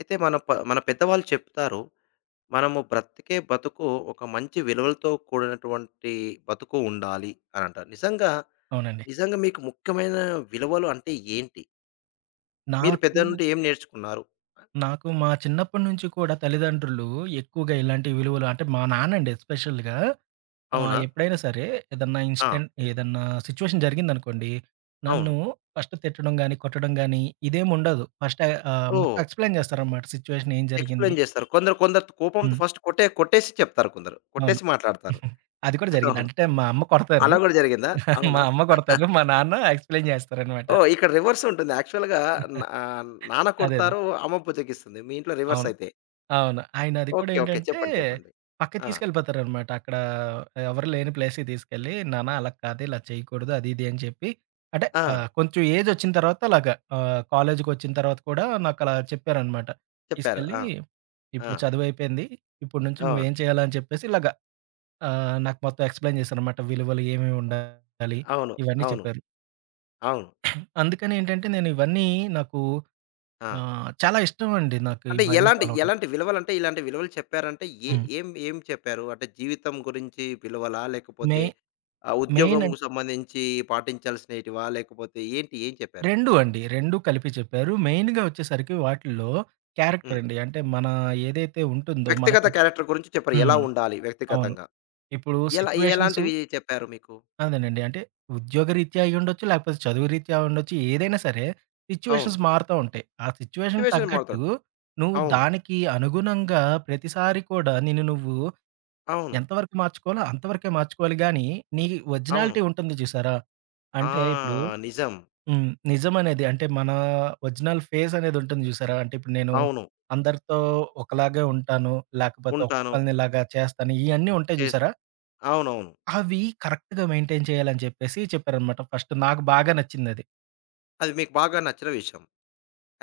అయితే మన మన పెద్దవాళ్ళు చెప్తారు. మనము బ్రతికే బతుకు ఒక మంచి విలువలతో కూడినటువంటి బతుకు ఉండాలి అనంటారు. నిజంగా, అవునండి. నిజంగా మీకు ముఖ్యమైన విలువలు అంటే ఏంటి? మీరు నాకు, పెద్దల నుండి ఏం నేర్చుకున్నారు? నాకు మా చిన్నప్పటి నుంచి కూడా తల్లిదండ్రులు ఎక్కువగా ఇలాంటి విలువలు అంటే మా నాన్నండి ఎస్పెషల్‌గా అవునా? ఎప్పుడైనా సరే ఏదన్నా ఆ! ఇన్సిడెంట్ ఏదన్నా సిట్యుయేషన్ జరిగిందనుకోండి, నన్ను అవును. ఫస్ట్ తిట్టడం గాని, కొట్టడం గాని ఇదేముండదు. ఫస్ట్ ఓహ్! మొత్తం ఎక్స్‌ప్లెయిన్ చేస్తారనమాట సిట్యుయేషన్ ఏం జరిగింది. ఎక్స్‌ప్లెయిన్ జేస్తారు. కొందరు కొందరు కోపంతో హ్మ్. ఫస్ట్ కొట్టేసి చెప్తారు కొందరు. అవును. కొట్టేసి మాట్లాడతారు. అది కూడా జరిగింది. అవును. అంటే మా అమ్మ కొడతారు. అలా గూడా జరిగిందా? అవునా? మా అమ్మ కొడతారు. మా నాన్న ఎక్స్‌ప్లెయిన్ చేస్తారనమాట. ఓహ్! ఇక్కడ రివర్స్ ఉంటుంది. యాక్చువల్‌గా నా నాన్న అదే అదే. కొడతారు, అమ్మ బుజ్జగిస్తుంది. మీ ఇంట్లో రివర్స్ అవును. అయితే. అవును. ఆయనది కూడా ఓకే. ఓకే. ఏంటంటే, చెప్పండి. చెప్పండి. పక్కకి ఆ! తీసుకెళ్ళిపోతారనమాట. అక్కడ ఎవరు లేని ప్లేస్‌కి తీసుకెళ్ళి, నాన్న అలా కాదు, ఇలా చేయకూడదు, అది ఇది అని చెప్పి అంటే ఆ! కొంచెం ఏజొచ్చిన తర్వాత అలాగా కాలేజీకొచ్చిన తర్వాత కూడా నాకలా చెప్పారనమాట. చెప్పారు. తీసుకెళ్ళి, ఆ! ఆ! "ఇప్పుడు చదువయిపోయింది. ఇప్పటి నుంచి ఆ! నువ్వేం చేయాలా" అని చెప్పేసి ఇలాగా నాకు మొత్తం ఎక్స్‌ప్లెయిన్ చేశారనమాట. విలువలు ఏమేమి ఉండాలి, అవును. ఇవన్నీ అవును. చెప్పారు. అవును. అందుకని ఏంటంటే, నేను ఇవన్నీ నాకు ఆ! చాలా ఇష్టమండి నాకు అంటే ఇవన్నీ ఎలాంటి, ఫాలో అవ్వడం. ఎలాంటి విలువలంటే ఇలాంటి విలువలు చెప్పారంటే హ్మ్. ఏం చెప్పారు? అంటే జీవితం గురించి విలువలా? లేకపోతే మెయి మెయిన్ ఉద్యోగంకు సంబంధించి పాటించాల్సినేటివా? లేకపోతే ఏంటి? ఏం చెప్పారు? 2 అండి. 2 కలిపి చెప్పారు. మెయిన్‌గా వచ్చేసరికి వాటిల్లో క్యారెక్టర్ హ్మ్. అండి. అంటే మన ఏదైతే ఉంటుందో వ్యక్తిగత మనకంటూ క్యారెక్టర్ గురించి చెప్పారు. ఎలా హ్మ్. ఉండాలి అవును. వ్యక్తిగతంగా? ఇప్పుడు సిట్యుయేషన్స్ ఎలాంటివి చెప్పారు మీకు? అదేనండి. అంటే ఉద్యోగరీత్యా అయ్యుండొచ్చు, లేకపోతే చదువు రీత్యా ఉండొచ్చు. ఏదైనా సరే అవును. సిట్యుయేషన్స్ మారుతా ఉంటాయి. ఆ సిట్యుయేషన్ సిట్యుయేషన్ తగ్గట్టు మారుతుంది. నువ్వు అవును. దానికి అనుగుణంగా ప్రతిసారి కూడా నిన్ను నువ్వు అవును. ఎంతవరకు మార్చుకోవాలో అంతవరకే మార్చుకోవాలి గానీ, నీ అవును. ఒరిజినాలిటీ ఉంటుంది చూసారా? ఆ! అంటే ఇప్పుడు నిజం. హ్మ్. నిజమనేది. అంటే మన ఒరిజినల్ ఫేస్ అనేది ఉంటుంది చూసారా? అంటే ఇప్పుడు నేను అవును. అందరితో ఒకలాగే ఉంటాను. లేకపోతే ఉంటాను. ఒక్కొక్కళ్ళని ఇలాగా చేస్తాను. ఇయన్నీ ఉంటాయి చేస్తా. చూసారా? అవునవును. అవి కరెక్ట్‌గా మెయింటైన్ చేయాలని చెప్పేసి చెప్పారనమాట. ఫస్ట్ నాకు బాగా నచ్చిందది. అది మీకు బాగా నచ్చిన విషయం.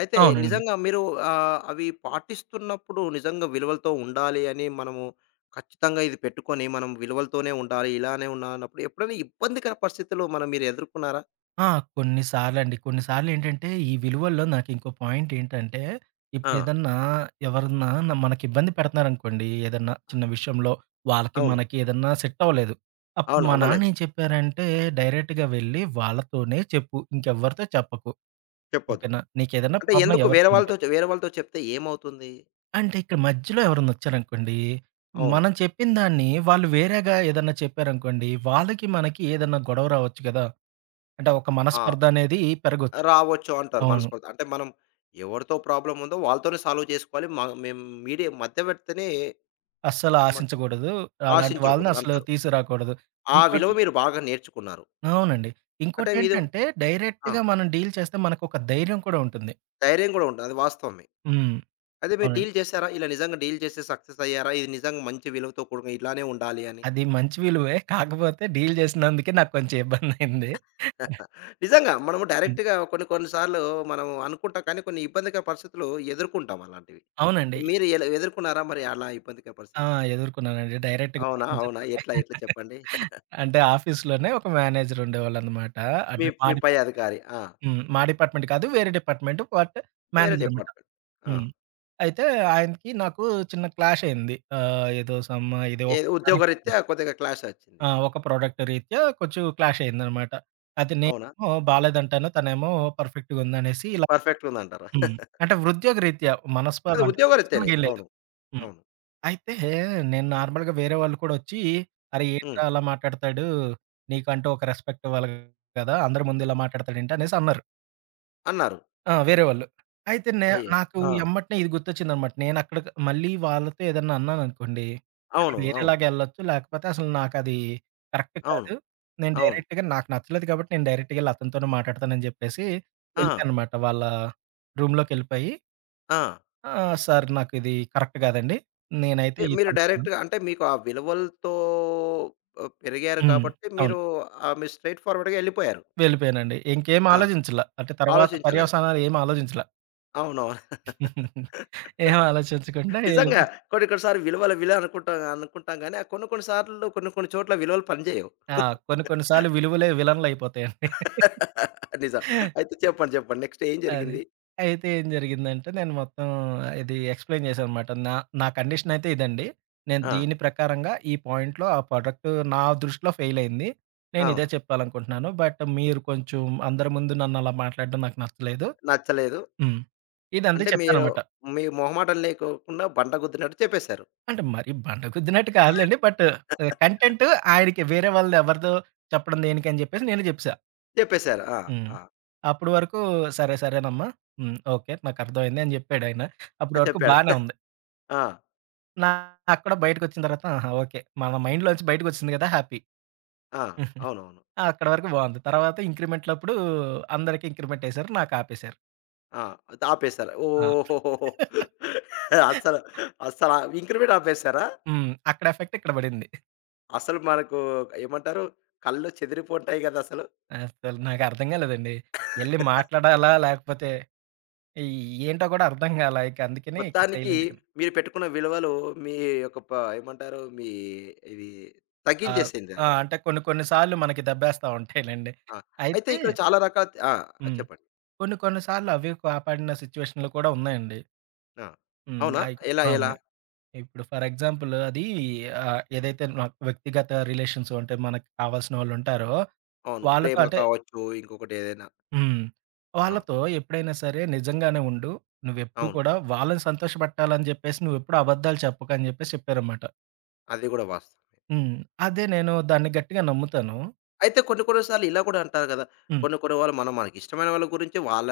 అయితే అవునండి. నిజంగా మీరు అవి పాటిస్తున్నప్పుడు నిజంగా విలువలతో ఉండాలి అని మనము ఖచ్చితంగా ఇది పెట్టుకొని మనం విలువలతోనే ఉండాలి, ఇలానే ఉండాలన్నప్పుడు ఎప్పుడైనా ఇబ్బందికర పరిస్థితులు మీరు ఎదుర్కొన్నారా? ఆ! కొన్ని సార్లండి. కొన్ని సార్లేంటంటే, ఈ విలువల్లో నాకింకో పాయింటేంటంటే, ఆ! ఇప్పుడేదన్నా ఎవరన్నా న మనకిబ్బంది పెడుతున్నారనుకోండి, ఏదన్నా చిన్న విషయంలో, వాళ్ళకి, అవును. మనకి ఏదన్నా సెట్టవ్వలేదు. అప్పుడు అవును. మా అవ్వలేదు. నాన్నేం చెప్పారంటే, డైరెక్ట్‌గా వెళ్ళి వాళ్ళతోనే చెప్పు. ఇంకెవ్వరితో చెప్పకు. చెప్పొద్దు. ఓకేనా? నీకేదన్నా అంటే ప్రాబ్లమ్ ఎందుకు ఎవరితో ఉంటే. వేరే వాళ్ళతో చెప్తే ఏమవుతుంది? అంటే ఇక్కడ మధ్యలో ఎవరన్నొచ్చారనుకోండి, అవును. మనం చెప్పిన దాన్ని వాళ్ళు వేరేగా ఏదన్నా చెప్పారనుకోండి, వాళ్ళకి, మనకి ఏదన్నా గొడవ రావచ్చు గదా! అంటే ఒక ఆ! మనస్పర్ధనేది పెరగొచ్చు. రావచ్చు అంటారు అవును. మనస్పర్ధ. అంటే మనం ఎవరితో ప్రాబ్లమ్ ఉందో వాళ్ళతోనే సాల్వ్ చేసుకోవాలి. మేము మీడియా మధ్యవర్తిని అస్సలు ఏమన్ ఆశించకూడదు. అలాంటి వాళ్ళని అసలు ఆశించకూడదంటారు. తీసుకురాకూడదు. ఆ విలువ ఇంకోటి మీరు బాగా నేర్చుకున్నారు. అవునండి. అంటే మీరు ఇంకోటేంటంటే ఆ! డైరెక్ట్‌గా మనం డీల్ చేస్తే మనకొక ధైర్యం కూడా ఉంటుంది. ధైర్యం గూడా ఉంటది. అది వాస్తవమే. హ్మ్. అయితే మీరు అవునండి. డీల్ చేసారా? ఇలా నిజంగా డీల్ చేసి సక్సెస్ అయ్యారా? ఇది నిజంగా మంచి విలువతో కూడుకున్న ఇలానే ఉండాలి అని. అది మంచి విలువే. కాకపోతే డీల్ చేసినందుకే నాకు కొంచెం ఇబ్బందయింది. నిజంగా మనము హ్మ్. డైరెక్ట్‌గా కొన్ని కొన్ని సార్లు మనం అనుకుంటాం. కానీ కొన్ని ఇబ్బందికర పరిస్థితులు ఎదుర్కొంటాం అలాంటివి. అవునండి. మీరు ఎదుర్కొన్నారా మరి అలా ఇబ్బందికర ఆ! పరిస్థితి? ఎదుర్కొన్నానండి. డైరెక్ట్‌గా అవునా? అవునా? మేనేజర్‌తోనే. ఎట్లా? ఎట్లా చెప్పండి? అంటే ఆఫీస్‌లోనే ఒక మేనేజర్ ఉండేవాళ్ళనమాట. మీ అంటే మా మీ పై డిపార్ట్మెంట్ కాదు. అధికారి. ఆ! హ్మ్. మా డిపార్ట్మెంట్ కాదు. వేరే డిపార్ట్మెంట్. బట్ వేరే మేనేజరనమాట. డిపార్ట్‌మెంట్. ఆ! హ్మ్. అయితే ఆయనకి, నాకు చిన్న క్లాష్ అయింది. ఏదో సమ్ ఇది ఒక ఏది ప్రోడక్ట్ ఉద్యోగరీత్యా కొద్దిగా క్లాష్ వచ్చింది. ఆ! ఒక ప్రోడక్ట్ రీత్యా కొంచెం క్లాష్ అయిందనమాట. అది అవునా? నేనేమో బాలేదంటాను. తనేమో పర్ఫెక్ట్‌గా ఉందనేసి ఇలా పర్ఫెక్ట్‌గా ఉందంటారు. హ్మ్. అంటే వృద్యోగ రీత్యా మనస్పర్ధ అది అంటే ఉద్యోగరీత్యానే. పర్సనల్‌గా ఏం లేదు. అవును. హ్మ్. అవును. అయితే నేను నార్మల్‌గా వేరే వాళ్ళు కూడా వచ్చి, "అరే! హ్మ్. ఏంట్రా అలా మాట్లాడతాడు? నీకంటూ ఒక రెస్పెక్ట్ ఇవ్వాలి కదా! అందరి ముందు ఇలా మాట్లాడతాడేంటి?" అనేసి అన్నారు. అన్నారు. ఆ! వేరే వాళ్ళు. అయితే నే అయ్యే! నాకు ఆ! హ్మ్. ఎమ్మటనే ఇది గుర్తొచ్చిందనమాట. నేనక్కడికి మళ్ళీ వాళ్ళతో ఏదన్నా అన్నాననుకోండి, అది అవును. అవును. వేరేలాగా ఎళ్ళొచ్చు. లేకపోతే అసలు నాకది కరెక్ట్ అవును. కాదు. నేను అవును. డైరెక్ట్‌గా నాకు నచ్చలేదు కాబట్టి నేను డైరెక్ట్‌గా ఎళ్లి అతనితోనే మాట్లాడతానని జెప్పేసి ఆ! వెళ్ళిపోయాననమాట. వాళ్ళ రూమ్‌లోకెళ్ళిపోయి ఆ! "సార్ నాకిది కరెక్ట్ కాదండి. నేనైతే ఇది మీరు అనుకున్నాను" డైరెక్ట్‌గా అంటే మీకు ఆ విలువలతో పెరిగారు హ్మ్. కాబట్టి అవును. మీరు మీరు స్ట్రెయిట్ ఫార్వర్డ్‌గా ఎళ్ళిపోయారు. వెళ్ళిపోయానండి. ఇంకేం ఆ! ఆలోచించలా. అంటే తర్వాత ఆలోచించలేదు. పర్యవసానాలు ఏమి ఆలోచించలా. అవునవును. ఏం ఆలోచించకుండా నిజంగా ఎళ్ళిపోయాను. కొన్ని కొన్ని సార్లు విలువ అనుకుంటాం అనుకుంటాం గానీ, ఆ కొన్ని కొన్ని సార్లు కొన్ని కొన్ని చోట్ల విలువలు పనిచేయవు. ఆ! కొన్ని కొన్ని సార్లు విలువలే విలన్‌లయిపోతాయండి. నిజం. అయితే చెప్పండి. చెప్పండి. నెక్స్ట్ ఏం అది. జరిగింది? అయితే ఏం జరిగిందంటే, నేను మొత్తం ఇది ఎక్స్‌ప్లెయిన్ చేశాననమాట. నా నా కండిషనయితే ఇదండి. నేను ఆ! దీని ప్రకారంగా ఈ పాయింట్‌లో ఆ ప్రొడక్ట్ నా దృష్టిలో ఫెయిలయింది. నేను ఇదే అవును. చెప్పాలనుకుంటున్నాను. బట్ మీరు కొంచెం అందరి ముందు నన్నలా మాట్లాడడం నాకు నచ్చలేదు. నచ్చలేదు. హ్మ్. ఇదంతా అంటే మీరు చెప్పాననమాట. మీ మొహమాటం లేకోకుండా బండ గుద్దినట్టు చెప్పేశారు. అంటే మరి బండ గుద్దినట్టు కాదులెండి. బట్ కంటెంట్ ఆయనకి వేరే వాళ్ళది ఎవరిదో చెప్పడం దేనికని చెప్పేసి నేనే చెప్పేసా. చెప్పేశారు. ఆ! హ్మ్. ఆ! అప్పటి వరకు సరే సరేనమ్మా. హ్మ్. ఓకే. నాకర్థమైంది అని జెప్పాడాయన. ఆ! అప్పటి వరకు చెప్పాడు. బానే ఉంది. ఆ! నాకు కూడా బయటకొచ్చిన తర్వాత ఆహా! ఓకే. మన మైండ్‌లోంచి బయటకొచ్చింది గదా! హ్యాపీ. ఆ! అవునవును. అక్కడి వరకు బావుంది. తర్వాత ఇంక్రిమెంట్‌లప్పుడు అందరికి ఇంక్రిమెంట్ ఏసారు. నాకాపేసారు. ఆ! అది ఆపేశారు. ఆ! ఓహోహోహో! అస్సలు, అస్సల ఇంక్రిమెంట్ ఆపేశారా? హ్మ్. అక్కడ ఎఫెక్ట్ ఇక్కడ బడింది. అసలు మనకు ఏమంటారు? కళ్ళు చెదిరిపోతాయి గదసలు. అసలు నాకర్థం గాలేదండి. ఎళ్లి మాట్లాడాలా? లేకపోతే ఈ ఏంటో గూడా అర్థం గాలా. ఇక అందుకనే ఇక మొత్తానికి సైలెంట్‌గా. మీరు పెట్టుకున్న విలువలు మీ యొక్క ఏమంటారు? ఇది ఆ! తగ్గించేసింది ఆ! అక్కడ. అంటే కొన్ని కొన్ని సార్లు మనకి దెబ్బేస్తా ఉంటాయిలెండి. ఆ! అయితే అయితే ఇక్కడ చాలా రకాల ఆ! హ్మ్. చెప్పండి. కొన్ని కొన్ని సార్లు అవి కాపాడిన సిచ్యువేషన్‌లు కూడా ఉన్నాయండి. ఆ! హ్మ్. అవునా? అయి ఎలా ఆ! ఎలా? ఉన్నాయి. ఇప్పుడు ఫర్ ఎగ్జాంపుల్ అది ఏదైతే నాకు వ్యక్తిగత రిలేషన్స్ అంటే మనకు కావాల్సిన వాళ్ళుంటారో, అవును. వాళ్ళతో ప్రేమ అంటే కావచ్చు, ఇంకొకటేదైనా. హ్మ్. ఆ! వాళ్ళతో ఎప్పుడైనా సరే నిజంగానే ఉండు. నువ్వెప్పుడు అవును. కూడా వాళ్ళని సంతోషపెట్టాలని చెప్పేసి నువ్వెప్పుడు అబద్ధాలు చెప్పకని చెప్పేసి చెప్పారన్నమాట. అది గూడా వాస్తవం. హ్మ్. అదే నేను దాన్ని గట్టిగా నమ్ముతాను. అయితే కొన్ని కొన్ని సార్లు ఇలా గూడా అంటారు గదా! హ్మ్. కొన్ని కొన్ని వాళ్ళు మనకిష్టమైన వాళ్ళ గురించి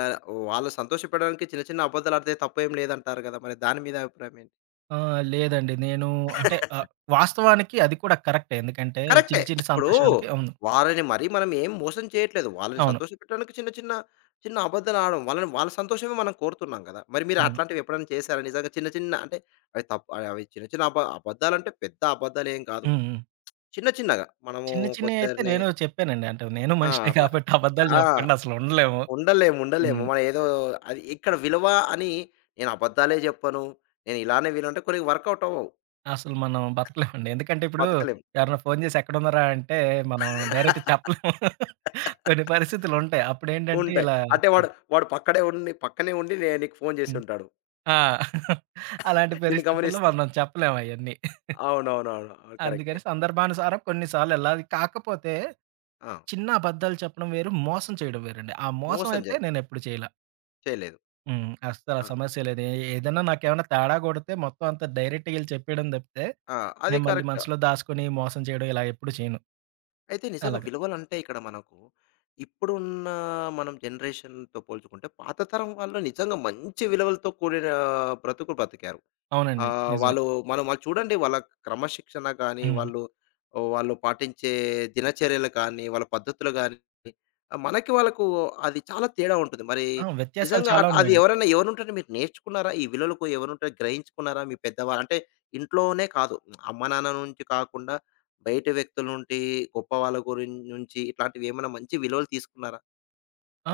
వాళ్ళు సంతోషపెట్టడానికి చిన్న చిన్న అబద్ధాలాడితే తప్పేం లేదంటారు గదా! మరి దాని మీద అభిప్రాయం ఏంటి? ఆ! లేదండి నేను అంటే వాస్తవానికి అది కూడా కరెక్టే. ఎందుకంటే కరెక్టే. చిన్న చిన్న ఇప్పుడు సంతోషాలకి అవును. వాళ్ళని మరీ మనం ఏం మోసం చేయట్లేదు. వాళ్ళని అవును. సంతోషపెట్టడానికి చిన్న చిన్న చిన్న అబద్ధాలాడడం. వాళ్ళ సంతోషమే మనం కోరుతున్నాం గదా! మరి మీరు అవును. అట్లాంటివి ఎప్పుడైనా చేశారా? నిజంగా చిన్న చిన్న అంటే అవి తప్పు అవి చిన్న చిన్న అబద్ధాలంటే పెద్ద అబద్ధాలేం కాదు. హ్మ్. హ్మ్. చిన్న చిన్నగా మనము చిన్ని చిన్నయయితే కొందరిని నేను చెప్పానండి. అంటే నేను ఆ! మనిషినే అట్లా కాబట్టి అబద్ధాలు ఆ! చెప్పకుండా అసలు ఉండలేము. ఉండలేము. ఉండలేము. హ్మ్. మనం ఏదో అది ఇక్కడ విలువ అని నేను అబద్ధాలే చెప్పను. నేను ఇలానే వినంటే కొన్ని వర్కౌట్ అవ్వవు. అసలు మనం బతకలేమండి. ఎందుకంటే ఇప్పుడు బతకలేం. ఎవరైనా ఫోను చేసి ఎక్కడున్నారా అంటే మనం డైరెక్ట్ చెప్పలేము. కొన్ని పరిస్థితులుంటాయి. అప్పుడేంటంటే ఉంటాయి. ఇలా అంటే వాడు, వాడు పక్కడే ఉండి పక్కనే ఉండి నీకు ఫోను చేసి హ్మ్. ఉంటాడు. ఆ! అలాంటి నిన్ను పరిస్థితుల్లో గమనిస్తూ. మనం చెప్పలేము అయన్నీ. అవునవునవును. అవును. కరెక్టే. అందుకని సందర్భానుసారం కొన్ని సార్లెళ్ళాలి. కాకపోతే ఆ! చిన్న అబద్ధాలు చెప్పడం వేరు, మోసం చేయడం వేరండి. ఆ మోసం మోసం అయితే జరు నేనెప్పుడు చేయలా. చేయలేదు. హ్మ్. అస్సల ఆ! సమస్య లేదు. ఏ ఏదన్నా నాకేమన్నా తేడా కొడితే మొత్తం అంతా డైరెక్ట్‌గా ఈళ్ళు చెప్పేయడం తప్పితే, ఆ! అది నేను మళ్ళీ కరెక్ట్. మనసులో దాసుకొని మోసం చేయడం ఇలా ఎప్పుడు చేయను. అయితే నిజంగా అలాగా. విలువలంటే ఇక్కడ మనకు ఇప్పుడున్న మనం జనరేషన్‌తో పోల్చుకుంటే పాత తరం వాళ్ళు నిజంగా మంచి విలువలతో కూడిన బ్రతుకులు బ్రతికారు. అవునండి. నిజమే. వాళ్ళు మనం వాళ్ళు చూడండి వాళ్ళ క్రమశిక్షణ గాని, హ్మ్. వాళ్ళు వాళ్ళు పాటించే దినచర్యలు కానీ, వాళ్ళ పద్ధతులు గాని, మనకి వాళ్ళకు అది చాలా తేడా ఉంటుంది. మరి ఆ! వ్యత్యాసాలు నిజంగా చాలా అది ఉన్నాయండి. ఎవరుంటేనే మీరు నేర్చుకున్నారా? ఈ విలువలకు ఎవరుంటే గ్రహించుకున్నారా? మీ పెద్దవాళ్ళు అంటే ఇంట్లోనే కాదు. అమ్మ నాన్న నుంచి కాకుండా బయట వ్యక్తుల నుండి, గొప్ప వాళ్ళ నుంచి ఇట్లాంటివి ఏమైనా మంచి విలువలు తీసుకున్నారా?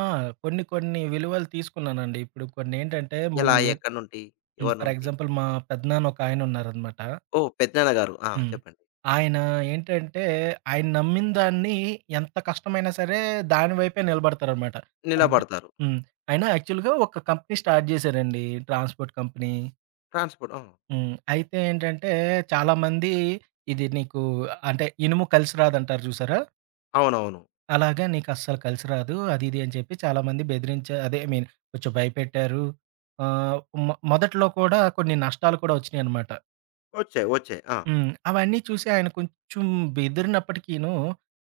ఆ! కొన్ని కొన్ని విలువలు తీసుకున్నానండి. ఇప్పుడు కొన్నేంటంటే ఎలా? మనం ఏ ఎక్కడి నుండి? హ్మ్. ఎవరి ఫర్ నుండి? ఎగ్జాంపుల్ మా పెద్దనాన్న ఒకాయనున్నారనమాట. ఓహ్! పెద్దనాన్న గారు. ఆ! హ్మ్. చెప్పండి. ఆయన ఏంటంటే, ఆయన నమ్మిన దాన్ని ఎంత కష్టమైనా సరే దాని వైపే నిలబడతారనమాట. ఫర్ ఎగ్జా నిలబడతారు. హ్మ్. ఆయన యాక్చువల్‌గా ఒక కంపెనీ స్టార్ట్ చేశారండి. Transport company. ట్రాన్స్‌పోర్ట్. ఆ! హ్మ్. అయితే ఏంటంటే, చాలామంది ఇది నీకు అంటే ఇనుము కలిసి రాదంటారు చూసారా? అవునవును. అలాగా నీకు అస్సలు కలిసి రాదు. అది ఇది అని చెప్పి చాలామంది బెదిరించా అదే ఐ మీన్ కొంచెం భయపెట్టారు. ఆహ్, మొదట్లో కూడా కొన్ని నష్టాలు కూడా వచ్చినాయనమాట. వచ్చాయి. వచ్చాయి. ఆ! హ్మ్. అవన్నీ చూసి ఆయన కొంచెం బెదిరినప్పటికీను,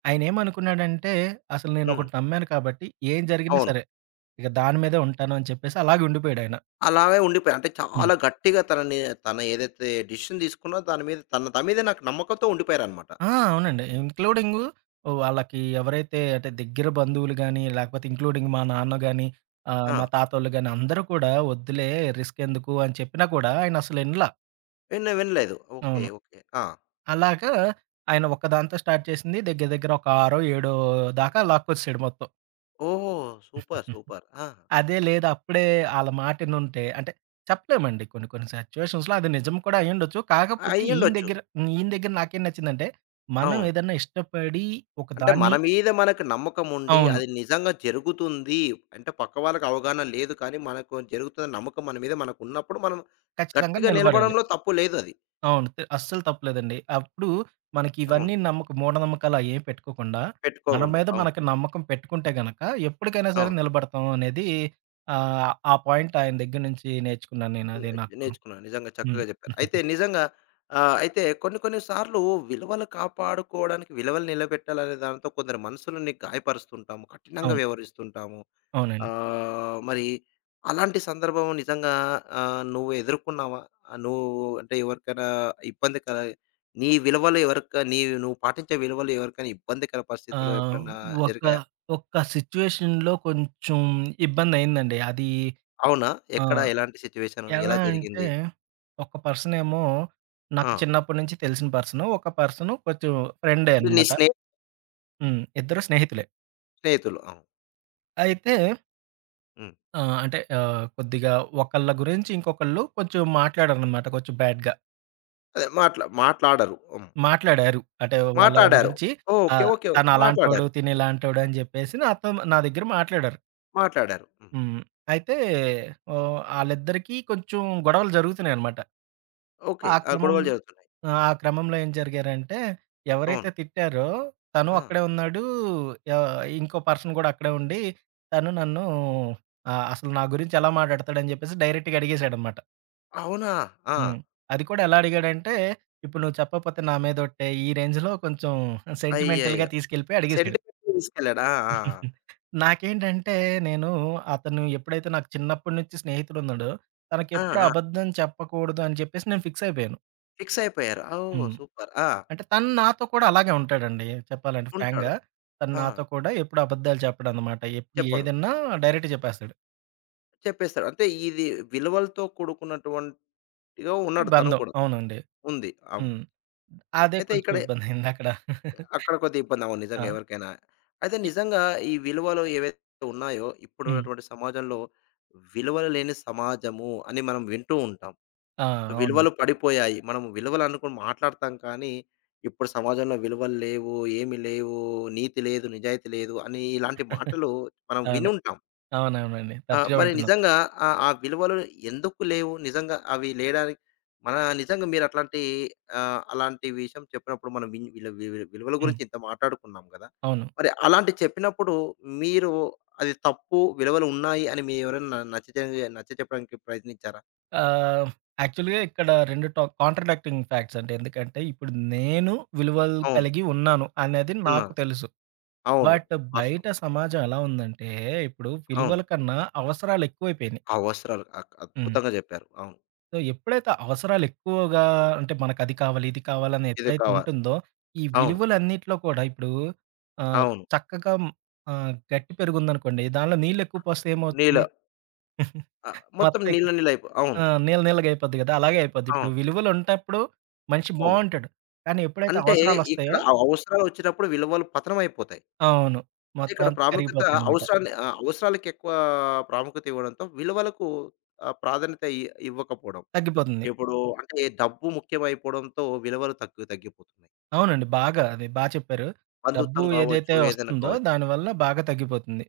ఆయనేమనుకున్నాడంటే, అసలు హ్మ్. నేనొకటి నమ్మాను కాబట్టి, ఏం జరిగినా అవును. సరే, ఇక దాని మీదే ఉంటాను అని చెప్పేసి అలాగే ఉండిపోయాడాయన. అలాగే ఉండిపోయా. అంటే హ్మ్. చాలా గట్టిగా తనని తను ఏదైతే డిసిషన్ తీసుకున్నో దాని మీద తన తన మీద నాకు నమ్మకంతో ఉండిపోయారనమాట. ఆ! అవునండి. ఇంక్లూడింగు వాళ్ళకి ఎవరైతే అంటే దగ్గర బంధువులు గాని, లేకపోతే ఇంక్లూడింగ్ మా నాన్న గాని, ఆ! మా తాతోళ్ళు గాని అందరూ కూడా వద్దులే రిస్క్ ఎందుకు అని చెప్పినా కూడా ఆయనసలు ఇనల. వినలేదు. ఓకే. అవును. ఓకే. ఆ! అలాగా ఆయన ఒక్కదాంతో స్టార్ట్ చేసింది దగ్గర దగ్గర ఒక ఆరో, ఏడో దాకా లాక్కొచ్చేసాడు మొత్తం. ఓహ్! సూపర్. సూపర్. ఆ! అదే లేదు. అప్పుడే ఆళ్ళ మాటినుంటే అంటే చెప్పలేమండి. కొన్ని కొన్ని సిట్యుయేషన్స్‌లో అది నిజం కూడా అయ్యుండొచ్చు. కాకపోతే ఈయన అయ్యుండొచ్చు. దగ్గర హ్మ్. ఈయన దగ్గర నాకేం నచ్చిందంటే, మనం అవును. ఏదన్నా ఇష్టపడి ఒక అంటే మన దాన్ని మీద మనకు నమ్మకం ఉండి అవును. అది నిజంగా జరుగుతుంది. అంటే పక్క వాళ్ళకి అవగాహన లేదు కానీ మనకు జరుగుతుందని నమ్మకం మన మీద మనకున్నప్పుడు మనం ఖచ్చితంగా గట్టిగా నిలబడాలి. నిలబడంలో తప్పు లేదు అది. అవును. త అస్సలు తప్పులేదండి. అప్పుడు మనకి అవును. ఇవన్నీ నమ్మక మూఢనమ్మకాలు అయ్యేం పెట్టుకోకుండా, మన పెట్టుకోకూడదు. మీద అవును. మనకు నమ్మకం పెట్టుకుంటే గనక ఎప్పటికైనా సరే అవును. నిలబడతాం అనేది ఆ పాయింట్ ఆయన దగ్గర నుంచి నేర్చుకున్నాను నేను. అది నాకు నేర్చుకున్నాను. నిజంగా హ్మ్. చక్కగా చెప్పారు. అయితే నిజంగా అయితే కొన్ని కొన్ని సార్లు విలువలు కాపాడుకోవడానికి విలువలు నిలబెట్టాలనే దాంతో కొందరి మనసులని గాయపరుస్తుంటాము. కఠినంగా అవును. వ్యవహరిస్తుంటాము. అవునండి. మరి అలాంటి సందర్భం నిజంగా నువ్వు ఎదుర్కొన్నావా? ఆ, నువ్వు అంటే ఎవరికైనా ఇబ్బంది కల నీ నువ్వు పాటించే విలువలు ఎవరికైనా ఇబ్బందికర ఆ! పరిస్థితిలో ఎప్పుడన్నా ఒక జరిగాయా? ఒక్క సిట్యుయేషన్‌లో కొంచెం ఇబ్బందయిందండి. అది అవునా? ఆ! ఎక్కడ? ఎలాంటి సిట్యుయేషన్? ఎలా ఎలా అంటే, జరిగింది? ఒక పర్సనేమో నాకు ఆ! చిన్నప్పటి నుంచి తెలిసిన పర్సను. ఒక పర్సను కొంచెం ఫ్రెండే అంటే నీ అనమాట. స్నేహి హ్మ్. ఇద్దరు స్నేహితులే. స్నేహితులు. అవును. అయితే హ్మ్. అంటే కొద్దిగా ఒకళ్ళ గురించి ఇంకొకళ్ళు కొంచెం మాట్లాడారనమాట కొంచెం బ్యాడ్‌గా. అదే మాట్లాడరు. హ్మ్. మాట్లాడారు. అంటే వాళ్ళ మాట్లాడారు. గురించి మాట్లాడారు. ఓకే. ఆహ్, ఓకే. తను అలాంటోడు, మాట్లాడారు. తిను ఇలాంటోడు అని చెప్పేసి నాతో నా దగ్గర మాట్లాడారు. మాట్లాడారు. హ్మ్. హ్మ్. అయితే ఓహ్, ఆళ్ళిద్దరికీ కొంచెం గొడవలు జరుగుతున్నాయనమాట. ఓకే. ఆ ఆ! గొడవలు క్రమంలో జరుగుతున్నాయి. ఆ! ఆ క్రమంలో ఏం జరిగారంటే, ఎవరైతే అవును. తిట్టారో తను ఆ! అక్కడే ఉన్నాడు. ఇంకో పర్సన్ గూడా అక్కడే ఉండి, తను నన్ను అసలు నా గురించి ఎలా మాట్లాడతాడని జెప్పేసి డైరెక్ట్‌గా అడిగేసాడనమాట. అవునా! ఆ! హ్మ్. అది కూడా ఎలా అడిగాడంటే, ఇప్పుడు నువ్వు చెప్పకపోతే నా మీదొట్టే, ఈ రేంజ్‌లో కొంచెం సెంటిమెంటల్‌గా అయ్యయ్యో! తీసుకెళ్ళిపోయి అడిగేసాడు. సెంటిమెంట్‌కి తీసుకెళ్ళాడు. ఆ! ఆ! నాకేంటంటే నేను అతను ఎప్పుడైతే నాకు చిన్నప్పటి నుంచి స్నేహితుడున్నాడో, ఆ! ఆ! తనకెప్పుడు ఆ! అబద్ధం చెప్పకూడదు అని చెప్పేసి నేను ఫిక్స్ అయిపోయాను. ఫిక్స్ అయిపోయారు. ఓహ్! హ్మ్. సూపర్. ఆ! అంటే తను నాతో కూడా అలాగే ఉంటాడండి. చెప్పాలంటే ఉంటాడు. ఫ్రాంక్‌గా. తను ఆ! నాతో కూడా ఎప్పుడు అబద్దాలు చెప్పడనమాట. ఎప్పుడు చెప్పడు. ఏదన్నా డైరెక్ట్ చెప్పేస్తాడు. చెప్పేస్తాడు. అంటే ఇది విలువలతో కూడుకున్నటువంటిగా ఈ ఉన్నాడు తను బంధం. కూడా. అవునండి. ఉంది. అవును. హ్మ్. అదే అయితే కొంచెం ఇక్కడ ఇబ్బందయిందక్కడ. అక్కడ కొద్దిగా ఇబ్బంది. అవును. నిజంగా ఆ! ఎవరికైనా. అయితే ఇ నిజంగా ఈ విలువలు ఏవైతే ఉన్నాయో, హ్మ్. ఇప్పుడున్నటువంటి సమాజంలో విలువలు లేని సమాజము అని మనం వింటూ ఉంటాం. ఆ! సో, విలువలు అవునండి. పడిపోయాయి. మనం విలువలు అనుకుని మాట్లాడతాం కానీ, ఇప్పుడు సమాజంలో విలువలు లేవు, ఏమి లేవు, నీతి లేదు, నిజాయితీ లేదు అని ఇలాంటి మాటలు మనం అవును. వినుంటాం. అవునవునండి. ఆ! తరచుగా మరి వింటున్నాం. నిజంగా ఆ విలువలు ఎందుకు లేవు? నిజంగా అవి లేడానికి నిజంగా మీరట్లాంటి అలాంటి విషయం చెప్పినప్పుడు మనం విన్ విలు విలు విలువల హ్మ్. గురించి ఇంత మాట్లాడుకున్నాం గదా! అవును. మరి అలాంటి చెప్పినప్పుడు మీరు అది తప్పు, విలువలు ఉన్నాయి అని మీరు ఎవరైనా నచ్చచెప్పడానికి ప్రయత్నించారా? ఆహ్, యాక్చువల్‌గా ఇక్కడ 2 టా కాంట్రాడిక్టింగ్ ఫ్యాక్ట్స్ అండి. ఎందుకంటే ఇప్పుడు నేను విలువలు అవును. కలిగి ఉన్నాను అనేది నాకు ఉన్నారు. తెలుసు. అవును. బట్ బయట వాస్తవం. సమాజం ఎలా ఉందంటే ఇప్పుడు విలువల అవును. కన్నా అవసరాలు ఎక్కువైపోయినాయి. ఆ వస్త్రాలు అక్ హ్మ్. అద్భుతంగా జెప్పారు. అవును. సో, ఎప్పుడైతే అవసరాలు ఎక్కువగా అంటే మనకు అది కావాలి, ఇది కావాలని ఇది ఎప్పుడైతే కావాలి. ఉంటుందో ఈ అవును. విలువలన్నిట్లో కూడా ఇప్పుడు ఆహ్, అవును. చక్కగా గట్టి పెరుగు ఉందనుకోండి దానిలో నీళ్ళు ఎక్కువ పోస్తే ఏమవుతది? నీళ్ళ మొత్తం మొత్తం ఇక నీళ్ళ నీళ్ళ ఆ! అవును. నీళ్ళ నీళ్ళగా అయిపోద్ది గదా! అలాగే అయిపోద్ది. ఇప్పుడు అవును. విలువలుంటప్పుడు మనిషి అవును. బావుంటాడు. కానీ ఎప్పుడైతే అంటే ఇక్కడ అవసరాలొస్తాయో అవసరాలొచ్చినప్పుడు విలువలు పతనమైపోతాయి. అవును. అంటే మొత్తం ఇక్కడ అంతా కరిగిపోతాయనమాట. అవసరాన్ని అవసరాలకి ఎక్కువ ప్రాముఖ్యత ఇవ్వడంతో విలువలకు ప్రాధాన్యత ఇవ్వకపోవడం. తగ్గిపోతుంది. ఇప్పుడు అంటే డబ్బు ముఖ్యమైపోవడంతో విలువలు తగ్గిపోతున్నాయి. అవునండి. బాగా అది బా చెప్పారు. డబ్బు బంధుత్వం కావచ్చు, ఏదైతే ఏదైనా వస్తుందో కావచ్చు. దానివల్ల బాగా తగ్గిపోతుంది.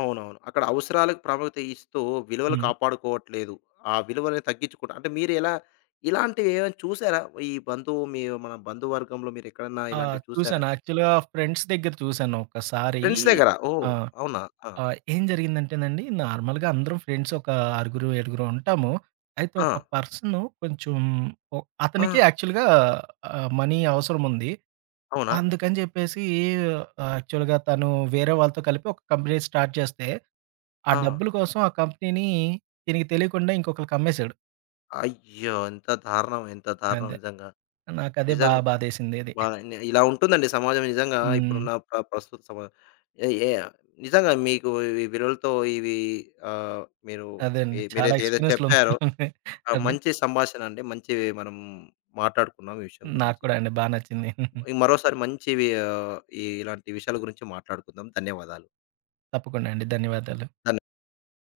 అవునవును. అక్కడ అవసరాలకు ప్రాముఖ్యత ఇస్తూ విలువలు హ్మ్. కాపాడుకోవట్లేదు. ఆ విలువలను తగ్గించుకుంటా అంటే మీరు ఎలా ఇలాంటివి ఏమైనా చూసారా? ఈ బంధువు మన బంధువర్గంలో మీరెక్కడన్నా ఆ! ఇలాంటివి చూసారా? చూసాను. యాక్చువల్‌గా ఫ్రెండ్స్ దగ్గర చూసాను ఒకసారి. ఫ్రెండ్స్ దగ్గర. ఓహ్! ఆ! అవునా? ఆ! ఏం జరిగిందంటేనండి నార్మల్‌గా అందరం ఫ్రెండ్స్ ఒక ఆరుగురు, ఏడుగురు ఉంటాము. అయితే ఆ! ఒక పర్సను కొంచెం ఒ ఆ! అతనికి యాక్చువల్‌గా మనీ అవసరముంది. అవునా? అందుకని జెప్పేసి యాక్చువల్‌గా తను వేరే వాళ్ళతో కలిపి ఒక కంపెనీ స్టార్ట్ చేస్తే, ఆ ఆ! డబ్బుల కోసం ఆ కంపెనీని తినకి తెలియకుండా ఇంకొకళ్ళకి అమ్మేసాడు. అయ్యో! ఎంత దారుణం, ఎంత దారుణం అంతే. నిజంగా. నాకదే బా నిజంగా బాధేసిందది. వాని ఇలా ఉంటుందండి సమాజం నిజంగా హ్మ్. ఇప్పుడున్న ప్రస్తుత సమాజం. ఏ ఏ నిజంగా మీకు ఈ విలువలతో ఇవి ఆహ్, మీరు అదే అండి. చాలా మీరైతే ఏదో చెప్పారో ఎక్స్‌పీరియన్స్‌లున్నాయి. ఆ! అదే. మంచి సంభాషణ అండి. మంచి మనం మాట్లాడుకున్నాం ఈ విషయం నాకు గురించి. కూడా అండి. బా నచ్చింది. మరోసారి మంచివి ఇలాంటి విషయాల గురించి మాట్లాడుకుందాం. ధన్యవాదాలు. తప్పకుండా అండి. ధన్యవాదాలు. ధన్యవాదాలు.